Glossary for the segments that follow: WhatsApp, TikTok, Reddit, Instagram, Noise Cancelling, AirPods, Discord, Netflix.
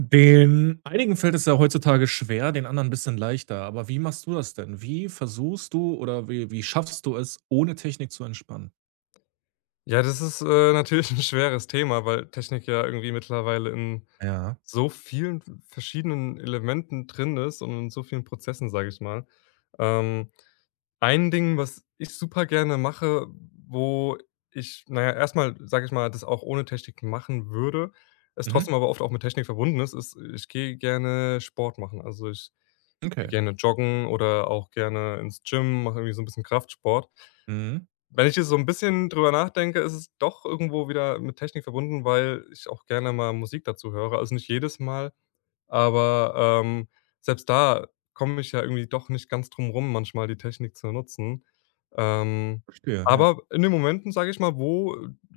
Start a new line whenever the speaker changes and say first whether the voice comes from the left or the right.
right: Den einigen fällt es ja heutzutage schwer, den anderen ein bisschen leichter. Aber wie machst du das denn? Wie versuchst du oder wie schaffst du es, ohne Technik zu entspannen?
left: Ja, das ist, natürlich ein schweres Thema, weil Technik ja irgendwie mittlerweile in
right: Ja.
left: so vielen verschiedenen Elementen drin ist und in so vielen Prozessen, sage ich mal. Ähm, ein Ding, was ich super gerne mache, wo ich, erstmal, sage ich mal, das auch ohne Technik machen würde, es
right: Mhm.
left: trotzdem aber oft auch mit Technik verbunden ist, ist, ich gehe gerne Sport machen. Also, ich gehe
right: Okay.
left: gerne joggen oder auch gerne ins Gym, mache irgendwie so ein bisschen Kraftsport.
right: Mhm.
left: Wenn ich jetzt so ein bisschen drüber nachdenke, ist es doch irgendwo wieder mit Technik verbunden, weil ich auch gerne mal Musik dazu höre. Also, nicht jedes Mal aber, selbst da komme ich ja irgendwie doch nicht ganz drum rum, manchmal die Technik zu nutzen. Ähm,
right: Verstehe, ja.
left: aber in den Momenten, sage ich mal, wo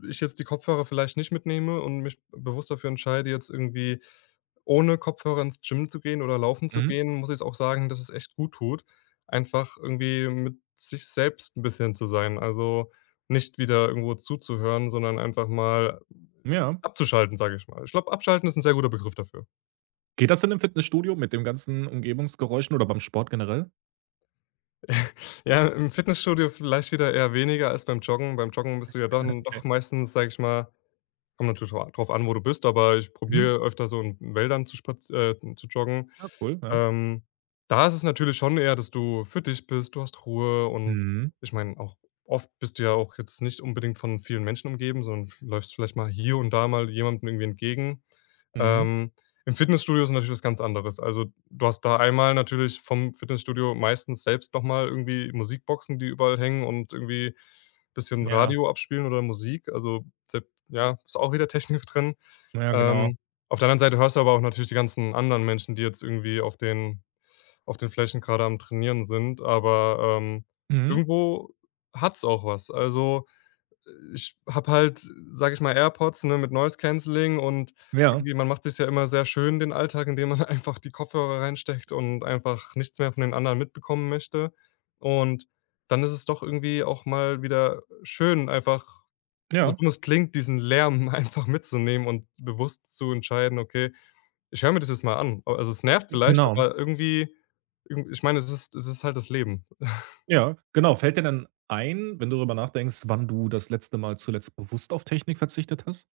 left: ich jetzt die Kopfhörer vielleicht nicht mitnehme und mich bewusst dafür entscheide, jetzt irgendwie ohne Kopfhörer ins Gym zu gehen oder laufen zu
right: Mhm.
left: gehen, muss ich auch sagen, dass es echt gut tut, einfach irgendwie mit sich selbst ein bisschen zu sein. Also, nicht wieder irgendwo zuzuhören, sondern einfach mal
right: Ja.
left: abzuschalten, sage ich mal. Ich glaube, abschalten ist ein sehr guter Begriff dafür.
right: Geht das denn im Fitnessstudio mit den ganzen Umgebungsgeräuschen oder beim Sport generell?
left: Ja, im Fitnessstudio vielleicht wieder eher weniger als beim Joggen. Beim Joggen bist du ja dann
right: Okay.
left: doch meistens, sag ich mal, kommt natürlich drauf an, wo du bist, aber ich
right: Mhm.
left: probiere öfter so in Wäldern zu spaz zu joggen.
right: Ja, cool, ja.
left: Ähm, da ist es natürlich schon eher, dass du für dich bist, du hast Ruhe und
right: Mhm.
left: ich meine, auch oft bist du ja auch jetzt nicht unbedingt von vielen Menschen umgeben, sondern f läufst vielleicht mal hier und da mal jemandem irgendwie entgegen.
right: Mhm.
left: Ähm, im Fitnessstudio ist natürlich was ganz anderes. Also, du hast da einmal natürlich vom Fitnessstudio meistens selbst noch mal irgendwie Musikboxen, die überall hängen und irgendwie bisschen
right: Ja.
left: Radio abspielen oder Musik. Also, ja, ist auch wieder Technik drin.
right: Ja, genau.
left: Ähm, auf der anderen Seite hörst du aber auch natürlich die ganzen anderen Menschen, die jetzt irgendwie auf den Flächen gerade am Trainieren sind, aber,
right: Mhm.
left: irgendwo hat's auch was. Also, ich habe halt, sage ich mal, AirPods, ne, mit Noise Cancelling und
right: Ja.
left: irgendwie man macht sich's ja immer sehr schön, den Alltag, indem man einfach die Kopfhörer reinsteckt und einfach nichts mehr von den anderen mitbekommen möchte. Und dann ist es doch irgendwie auch mal wieder schön, einfach, so
right: Ja.
left: dumm es klingt, diesen Lärm einfach mitzunehmen und bewusst zu entscheiden: „Okay, ich höre mir das jetzt mal an.“ Also, es nervt vielleicht,
right: Genau.
left: aber irgendwie irgend ich meine, es ist halt das Leben.
right: Ja, genau. Fällt dir denn ein, wenn du darüber nachdenkst, wann du das letzte Mal zuletzt bewusst auf Technik verzichtet hast?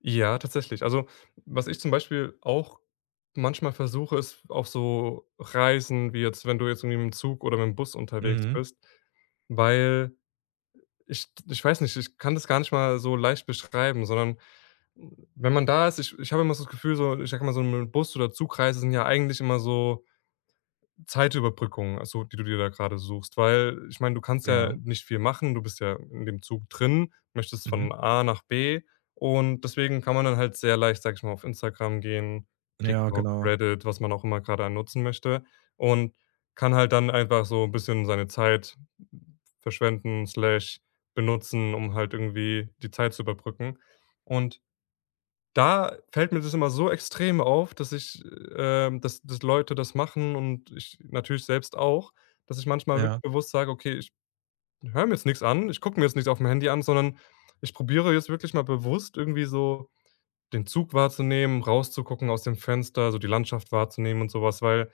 left: Ja, tatsächlich. Also, was ich zum Beispiel auch manchmal versuche, ist auf so Reisen, wie jetzt, wenn du jetzt irgendwie mit dem Zug oder mit dem Bus unterwegs
right: Mhm.
left: bist, weil ich weiß nicht, ich kann das gar nicht mal so leicht beschreiben, sondern wenn man da ist ich habe immer so das Gefühl, so ich sag mal, so 'ne Bus oder Zugreise sind ja eigentlich immer so Zeitüberbrückung, also, die du dir da gerade suchst, weil ich meine, du kannst ja
right: Ja.
left: nicht viel machen, du bist ja in dem Zug drin, möchtest
right: Mhm.
left: von A nach B und deswegen kann man dann halt sehr leicht, sag ich mal, auf Instagram gehen,
right: Ja,
left: TikTok,
right: genau.
left: Reddit, was man auch immer gerade nutzen möchte und kann halt dann einfach so ein bisschen seine Zeit verschwenden/benutzen, slash benutzen, um halt irgendwie die Zeit zu überbrücken und da fällt mir das immer so extrem auf, dass ich, dass Leute das machen und ich natürlich selbst auch, dass ich manchmal wirklich
right: Ja.
left: bewusst sage: „Okay, ich höre mir jetzt nichts an, ich gucke mir jetzt nichts auf dem Handy an, sondern ich probiere jetzt wirklich mal bewusst irgendwie so den Zug wahrzunehmen, rauszugucken aus dem Fenster, so die Landschaft wahrzunehmen und sowas, weil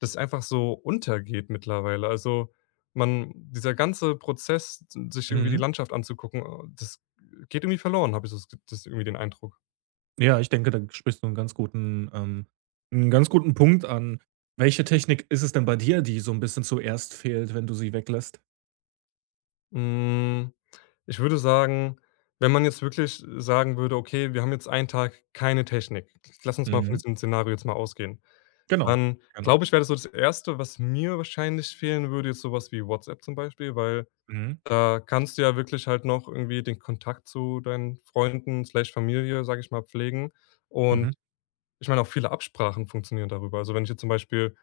left: das einfach so untergeht mittlerweile. Also, man dieser ganze Prozess, sich irgendwie die
right: Mhm.
left: Landschaft anzugucken, das geht irgendwie verloren, habe ich so das irgendwie den Eindruck.
right: Ja, ich denke, da sprichst du einen ganz guten 'n ganz guten Punkt an. Welche Technik ist es denn bei dir, die so ein bisschen zuerst fehlt, wenn du sie weglässt?
left: Hm, ich würde sagen, wenn man jetzt wirklich sagen würde: „Okay, wir haben jetzt einen Tag keine Technik. Lass uns mal von
right: Mhm.
left: diesem Szenario jetzt mal ausgehen.“
right: Genau.
left: Dann
right: Genau.
left: glaube ich, wäre das so das Erste, was mir wahrscheinlich fehlen würde, jetzt sowas wie WhatsApp zum Beispiel, weil
right: Mhm.
left: da kannst du ja wirklich halt noch irgendwie den Kontakt zu deinen Freunden/Familie, sage ich mal, pflegen.
right: Mhm.
left: Und ich meine, auch viele Absprachen funktionieren darüber. Also, wenn ich jetzt zum Beispiel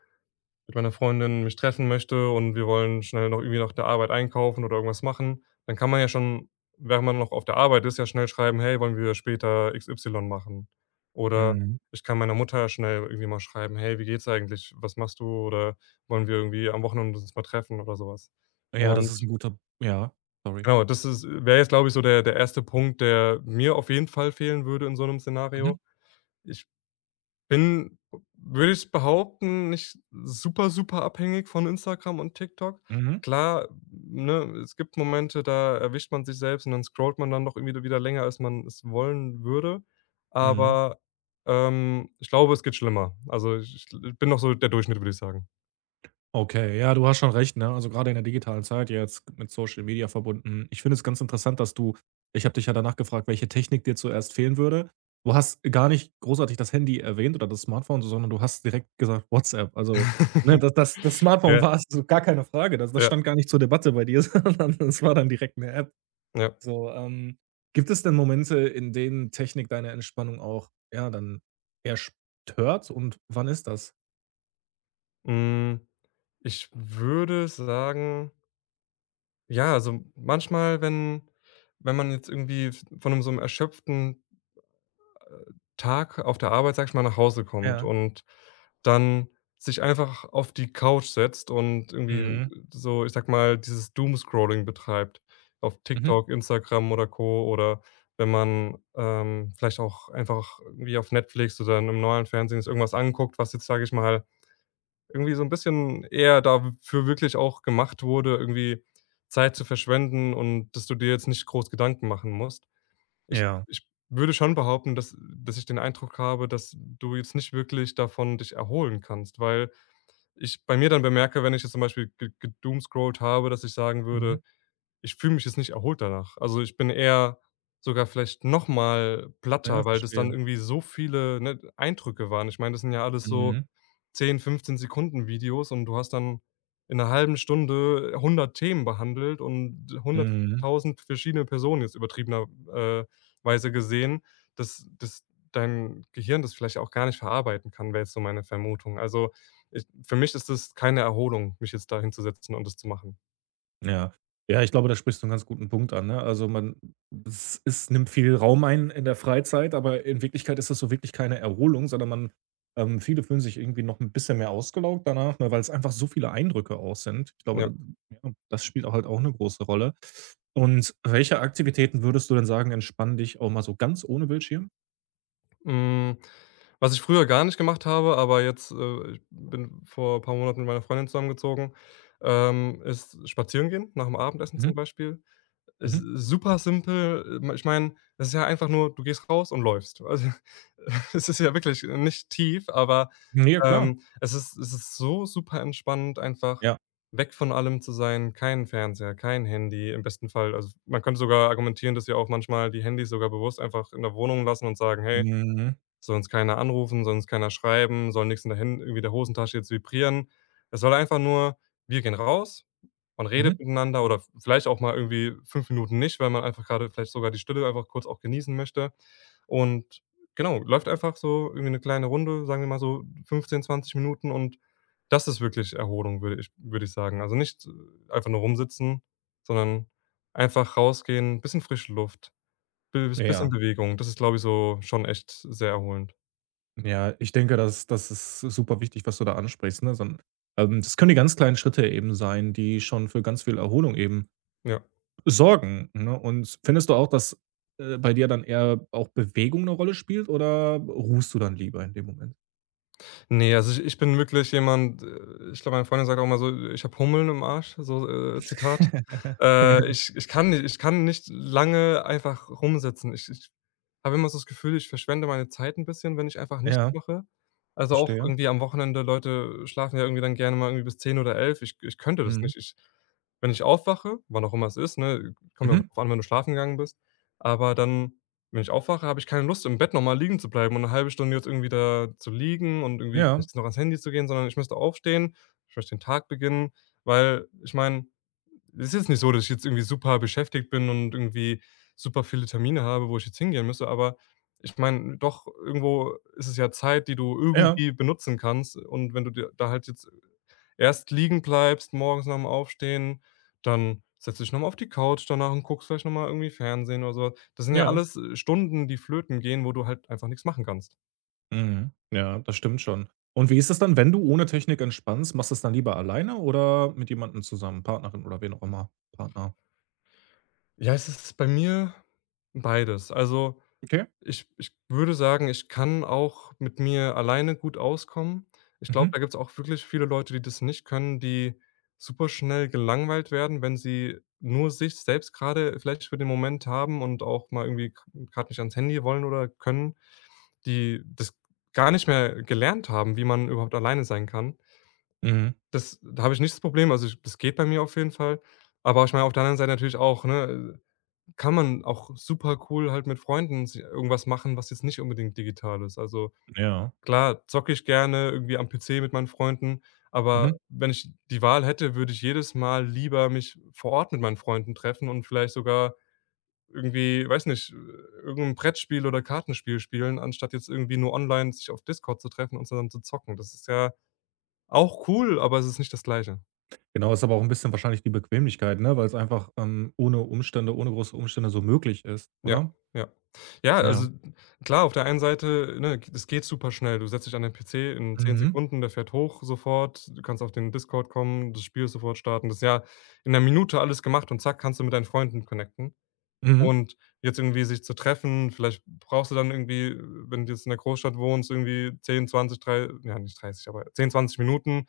left: mit meiner Freundin mich treffen möchte und wir wollen schnell noch irgendwie nach der Arbeit einkaufen oder irgendwas machen, dann kann man ja schon, während man noch auf der Arbeit ist, ja schnell schreiben: „Hey, wollen wir später XY machen?“ Oder
right: Mhm.
left: ich kann meiner Mutter schnell irgendwie mal schreiben: „Hey, wie geht's eigentlich? Was machst du?“ Oder: „Wollen wir irgendwie am Wochenende uns mal treffen?“ oder sowas?
right: Ja, das ist
left: Und
right: ein guter ja, sorry.
left: genau, das ist wäre jetzt, glaube ich, so der erste Punkt, der mir auf jeden Fall fehlen würde in so einem Szenario.
right: Mhm.
left: Ich bin, würde ich behaupten, nicht super, super abhängig von Instagram und TikTok.
right: Mhm.
left: Klar, ne, es gibt Momente, da erwischt man sich selbst und dann scrollt man dann doch irgendwie wieder länger, als man es wollen würde.
right: Mhm.
left: Aber, ich glaube, es geht schlimmer. Also, ich bin noch so der Durchschnitt, würde ich sagen.
right: Okay, ja, du hast schon recht, ne? Also gerade in der digitalen Zeit jetzt mit Social Media verbunden. Ich finde es ganz interessant, dass du ich habe dich ja danach gefragt, welche Technik dir zuerst fehlen würde. Du hast gar nicht großartig das Handy erwähnt oder das Smartphone, sondern du hast direkt gesagt WhatsApp. Also, ne, das Smartphone
left: Ja,
right: war es so gar keine Frage. Das
left: ja,
right: stand gar nicht zur Debatte bei dir, sondern das war dann direkt eine App.
left: ja.
right: So, gibt es denn Momente, in denen Technik deine Entspannung auch, ja, dann eher stört und wann ist das?
left: Hm, ich würde sagen, ja, also manchmal, wenn man jetzt irgendwie v von 'nem so einem erschöpften Tag auf der Arbeit, sage ich mal, nach Hause kommt
right: Ja.
left: und dann sich einfach auf die Couch setzt und irgendwie
right: Mhm.
left: so, ich sag mal, dieses Doomscrolling betreibt auf
right: Mhm.
left: TikTok, Instagram oder Co. Oder wenn man, vielleicht auch einfach irgendwie auf Netflix oder im normalen Fernsehen sich irgendwas anguckt, was jetzt, sage ich mal, irgendwie so ein bisschen eher dafür wirklich auch gemacht wurde, irgendwie Zeit zu verschwenden und dass du dir jetzt nicht groß Gedanken machen musst. Ich
right: Ja.
left: ich würde schon behaupten, dass ich den Eindruck habe, dass du jetzt nicht wirklich davon dich erholen kannst, weil ich bei mir dann bemerke, wenn ich jetzt zum Beispiel ge gedoomscrollt habe, dass ich sagen
right: Mhm.
left: würde: ich fühle mich jetzt nicht erholt danach. Also, ich bin eher sogar vielleicht noch mal
right: Ja,
left: platter, weil das dann
right: verstehe.
left: irgendwie so viele, ne, Eindrücke waren. Ich meine, das sind ja alles so
right: Mhm.
left: 10, 15 Sekunden Videos und du hast dann in 'ner halben Stunde 100 Themen behandelt und
right: Mhm.
left: 100.000 verschiedene Personen jetzt übertriebener äh, weise gesehen, dass dein Gehirn das vielleicht auch gar nicht verarbeiten kann, wäre jetzt so meine Vermutung. Also, ich für mich ist das keine Erholung, mich jetzt da hinzusetzen und das zu machen.
right: Ja. Ja, ich glaube, da sprichst du 'n ganz guten Punkt an, ne? Also, man es nimmt viel Raum ein in der Freizeit, aber in Wirklichkeit ist das so wirklich keine Erholung, sondern man viele fühlen sich irgendwie noch 'n bisschen mehr ausgelaugt danach, ne, weil's einfach so viele Eindrücke auch sind. Ich glaube, da
left: Ja.
right: ja, das spielt auch halt auch 'ne große Rolle. Und welche Aktivitäten würdest du denn sagen, entspannen dich auch mal so ganz ohne Bildschirm?
left: Hm, was ich früher gar nicht gemacht habe, aber jetzt, ich bin vor ein paar Monaten mit meiner Freundin zusammengezogen, ist spazieren gehen, nach dem Abendessen
right: Mhm.
left: zum Beispiel. Ist
right: Mhm.
left: super simpel. Ich meine, es ist ja einfach nur, du gehst raus und läufst. Also, es ist ja wirklich nicht tief, aber,
right: Ja, klar.
left: es ist so super entspannend, einfach
right: Ja.
left: weg von allem zu sein, kein Fernseher, kein Handy, im besten Fall. Also, man könnte sogar argumentieren, dass wir auch manchmal die Handys sogar bewusst einfach in der Wohnung lassen und sagen: „Hey,
right: Mhm.
left: soll uns keiner anrufen, soll uns keiner schreiben, soll nichts in der Hände irgendwie der Hosentasche jetzt vibrieren. Es soll einfach nur wir gehen raus“, man
right: Mhm.
left: redet miteinander oder vielleicht auch mal irgendwie 5 Minuten nicht, weil man einfach gerade vielleicht sogar die Stille einfach kurz auch genießen möchte. Und genau, läuft einfach so irgendwie eine kleine Runde, sagen wir mal so 15, 20 Minuten und das ist wirklich Erholung, würde ich sagen. Also, nicht einfach nur rumsitzen, sondern einfach rausgehen, bisschen frische Luft, bi bisschen
right: Ja.
left: Bewegung. Das ist, glaube ich, so schon echt sehr erholend.
right: Ja, ich denke, das ist super wichtig, was du da ansprichst, ne? So das können die ganz kleinen Schritte eben sein, die schon für ganz viel Erholung eben
left: Ja.
right: sorgen, ne? Und findest du auch, dass, bei dir dann eher auch Bewegung eine Rolle spielt oder ruhst du dann lieber in dem Moment?
left: Nee, also ich bin wirklich jemand, ich glaube, meine Freundin sagt auch mal so: „Ich habe Hummeln im Arsch“, so, Zitat. Ich ich kann nicht lange einfach rumsitzen. Ich habe immer so das Gefühl, ich verschwende meine Zeit ein bisschen, wenn ich einfach
right: Ja,
left: nichts
right: ja,
left: mache. Also auch
right: verstehe.
left: irgendwie am Wochenende, Leute schlafen ja irgendwie dann gerne mal irgendwie bis 10 oder 11. Ich könnte das
right: Mhm.
left: nicht. Ich, wenn ich aufwache, wann auch immer es ist, ne, kommt ja auch
right: Mhm.
left: drauf an, wann du schlafen gegangen bist, aber dann. Wenn ich aufwache, habe ich keine Lust, im Bett nochmal liegen zu bleiben und 'ne halbe Stunde jetzt irgendwie da zu liegen und irgendwie
right: Ja,
left: vielleicht noch ans Handy zu gehen, sondern ich müsste aufstehen, ich möchte den Tag beginnen, weil ich meine, es ist jetzt nicht so, dass ich jetzt irgendwie super beschäftigt bin und irgendwie super viele Termine habe, wo ich jetzt hingehen müsste, aber ich meine, doch irgendwo ist es ja Zeit, die du
right: ja,
left: irgendwie benutzen kannst. Und wenn du dir da halt jetzt erst liegen bleibst morgens nach dem Aufstehen, dann setzt du dich nochmal auf die Couch danach und guckst vielleicht nochmal irgendwie Fernsehen oder so. Das sind ja
right: ja.
left: alles, Stunden, die flöten gehen, wo du halt einfach nichts machen kannst.
right: Mhm. Ja, das stimmt schon. Und wie ist es dann, wenn du ohne Technik entspannst? Machst du es dann lieber alleine oder mit jemandem zusammen, Partnerin oder wen auch immer, Partner?
left: Ja, es ist bei mir beides. Also,
right: Okay.
left: ich würde sagen, ich kann auch mit mir alleine gut auskommen. Ich glaube,
right: Mhm.
left: da gibt's auch wirklich viele Leute, die das nicht können, die super schnell gelangweilt werden, wenn sie nur sich selbst gerade vielleicht für den Moment haben und auch mal irgendwie gerade nicht ans Handy wollen oder können. Die das gar nicht mehr gelernt haben, wie man überhaupt alleine sein kann.
right: Mhm.
left: Das, da habe ich nicht das Problem, also, ich, das geht bei mir auf jeden Fall. Aber ich meine auf der anderen Seite natürlich auch, ne, kann man auch super cool halt mit Freunden si irgendwas machen, was jetzt nicht unbedingt digital ist. Also,
right: Ja.
left: klar, zocke ich gerne irgendwie am PC mit meinen Freunden, aber
right: Mhm.
left: wenn ich die Wahl hätte, würde ich jedes Mal lieber mich vor Ort mit meinen Freunden treffen und vielleicht sogar irgendwie, weiß nicht, irgendein Brettspiel oder Kartenspiel spielen, anstatt jetzt irgendwie nur online sich auf Discord zu treffen und zusammen zu zocken. Das ist ja auch cool, aber es ist nicht das Gleiche.
right: Genau, ist aber auch ein bisschen wahrscheinlich die Bequemlichkeit, ne, weil es einfach, ohne Umstände ohne große Umstände so möglich ist,
left: Ja,
right: oder?
left: ja. Ja,
right: Ja.
left: also klar, auf der einen Seite, ne, g es geht super schnell. Du setzt dich an den PC in 10
right: Mhm.
left: Sekunden, der fährt hoch sofort, du kannst auf den Discord kommen, das Spiel ist sofort starten. Das ist ja in 'ner Minute alles gemacht und zack, kannst du mit deinen Freunden connecten.
right: Mhm.
left: Und jetzt irgendwie sich zu treffen, vielleicht brauchst du dann irgendwie, wenn du jetzt in der Großstadt wohnst, irgendwie 10, 20, drei ja, nicht 30, aber 10, 20 Minuten.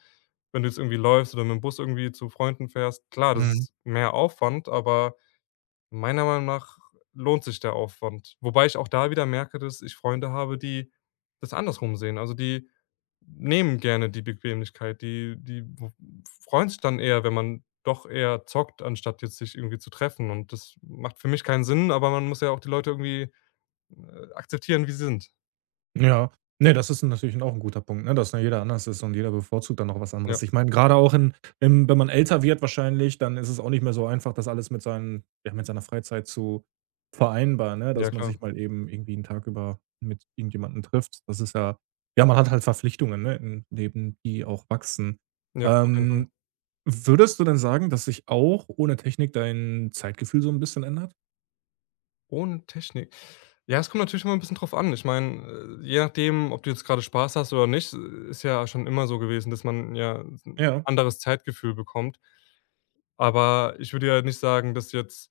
left: Wenn du jetzt irgendwie läufst oder mit dem Bus irgendwie zu Freunden fährst, klar, das
right: Mhm.
left: ist mehr Aufwand, aber meiner Meinung nach lohnt sich der Aufwand. Wobei ich auch da wieder merke, dass ich Freunde habe, die das andersrum sehen. Also, die nehmen gerne die Bequemlichkeit. Die die w freuen sich dann eher, wenn man doch eher zockt, anstatt jetzt sich irgendwie zu treffen. Und das macht für mich keinen Sinn, aber man muss ja auch die Leute irgendwie, akzeptieren, wie sie sind.
right: Ja. Ne, das ist natürlich auch ein guter Punkt, ne, dass da jeder anders ist und jeder bevorzugt dann noch was anderes.
left: Ja,
right: Ich meine, gerade auch in im wenn man älter wird wahrscheinlich, dann ist es auch nicht mehr so einfach, das alles mit seinen ja, mit seiner Freizeit zu vereinbaren, ne,
left: ja
right: dass man
left: klar.
right: sich mal eben irgendwie einen Tag über mit irgendjemandem trifft. Das ist ja ja, man hat halt Verpflichtungen, ne, im Leben, die auch wachsen.
left: Ja, auf jeden Fall.
right: Ähm Würdest du denn sagen, dass sich auch ohne Technik dein Zeitgefühl so 'n bisschen ändert?
left: Ohne Technik. Ja, es kommt natürlich immer ein bisschen drauf an. Ich meine, je nachdem, ob du jetzt gerade Spaß hast oder nicht, ist ja schon immer so gewesen, dass man ja 'n
right: Ja.
left: anderes Zeitgefühl bekommt. Aber ich würde ja nicht sagen, dass jetzt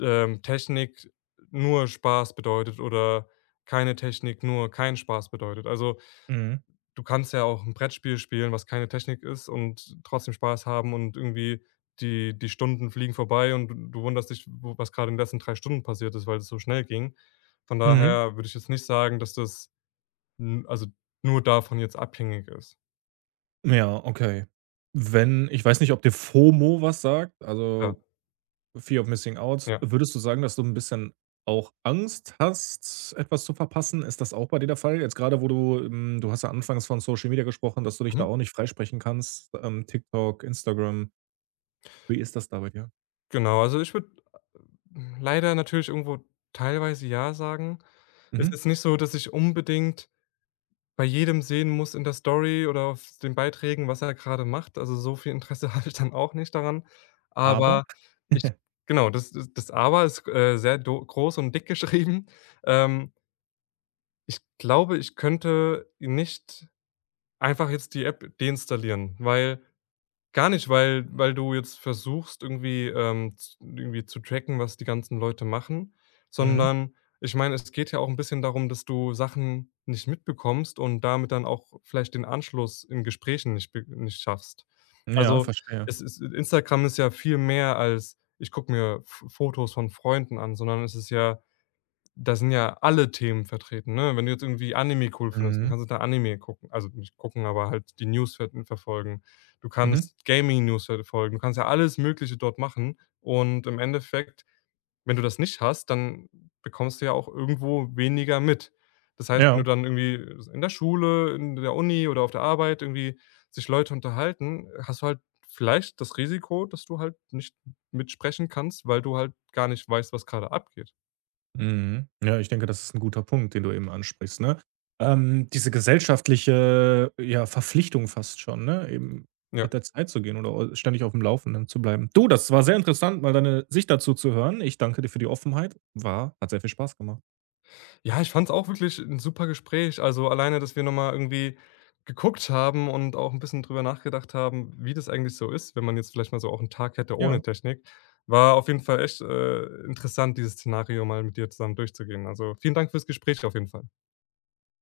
left: Technik nur Spaß bedeutet oder keine Technik nur kein Spaß bedeutet. Also,
right: Mhm.
left: du kannst ja auch ein Brettspiel spielen, was keine Technik ist und trotzdem Spaß haben und irgendwie die Stunden fliegen vorbei und du wunderst dich, w was gerade in den letzten 3 Stunden passiert ist, weil es so schnell ging. Von
right: Mhm.
left: daher würde ich jetzt nicht sagen, dass das n also, nur davon jetzt abhängig ist.
right: Ja, okay. Wenn ich weiß nicht, ob dir FOMO was sagt,
left: Ja,
right: also Fear of Missing Out.
left: ja.
right: Würdest du sagen, dass du 'n bisschen auch Angst hast, etwas zu verpassen? Ist das auch bei dir der Fall? Jetzt grade, wo du hm, du hast ja anfangs von Social Media gesprochen, dass du dich da
left: Mhm.
right: auch nicht freisprechen kannst, TikTok, Instagram. Wie ist das da bei dir?
left: Genau, also, ich würde leider natürlich irgendwo teilweise ja sagen. Es
right: Mhm.
left: ist nicht so, dass ich unbedingt bei jedem sehen muss in der Story oder auf den Beiträgen, was er gerade macht. Also, so viel Interesse habe ich dann auch nicht daran.
right: Aber?
left: Aber ich, genau, das Aber ist, sehr do groß und dick geschrieben. Ähm, Ich glaube, ich könnte nicht einfach jetzt die App deinstallieren, weil. Gar nicht, weil, du jetzt versuchst, irgendwie, z irgendwie zu tracken, was die ganzen Leute machen,
right: Mhm.
left: sondern ich meine, es geht ja auch ein bisschen darum, dass du Sachen nicht mitbekommst und damit dann auch vielleicht den Anschluss in Gesprächen nicht schaffst.
right: Ja,
left: Also,
right: verstehe.
left: es ist, Instagram ist ja viel mehr als: „Ich gucke mir F Fotos von Freunden an“, sondern es ist ja, da sind ja alle Themen vertreten, ne? Wenn du jetzt irgendwie Anime cool findest, dann
right: Mhm.
left: kannst du da Anime gucken. Also, nicht gucken, aber halt die News verfolgen. Du
right: Mhm.
left: kannst Gaming-News verfolgen. Du kannst ja alles Mögliche dort machen und im Endeffekt, wenn du das nicht hast, dann bekommst du ja auch irgendwo weniger mit. Das heißt, wenn
right: Ja.
left: du dann irgendwie in der Schule, in der Uni oder auf der Arbeit irgendwie sich Leute unterhalten, hast du halt vielleicht das Risiko, dass du halt nicht mitsprechen kannst, weil du halt gar nicht weißt, was gerade abgeht.
right: Mhm. Ja, ich denke, das ist ein guter Punkt, den du eben ansprichst, ne? Diese gesellschaftliche, ja, Verpflichtung fast schon, ne, eben
left: Ja.
right: mit der Zeit zu gehen oder ständig auf dem Laufenden zu bleiben. Du, das war sehr interessant, mal deine Sicht dazu zu hören. Ich danke dir für die Offenheit. War hat sehr viel Spaß gemacht.
left: Ja, ich fand's auch wirklich ein super Gespräch. Also, alleine, dass wir noch mal irgendwie geguckt haben und auch ein bisschen drüber nachgedacht haben, wie das eigentlich so ist, wenn man jetzt vielleicht mal so auch einen Tag hätte ohne
right: Ja.
left: Technik. War auf jeden Fall echt, interessant, dieses Szenario mal mit dir zusammen durchzugehen. Also, vielen Dank fürs Gespräch auf jeden Fall.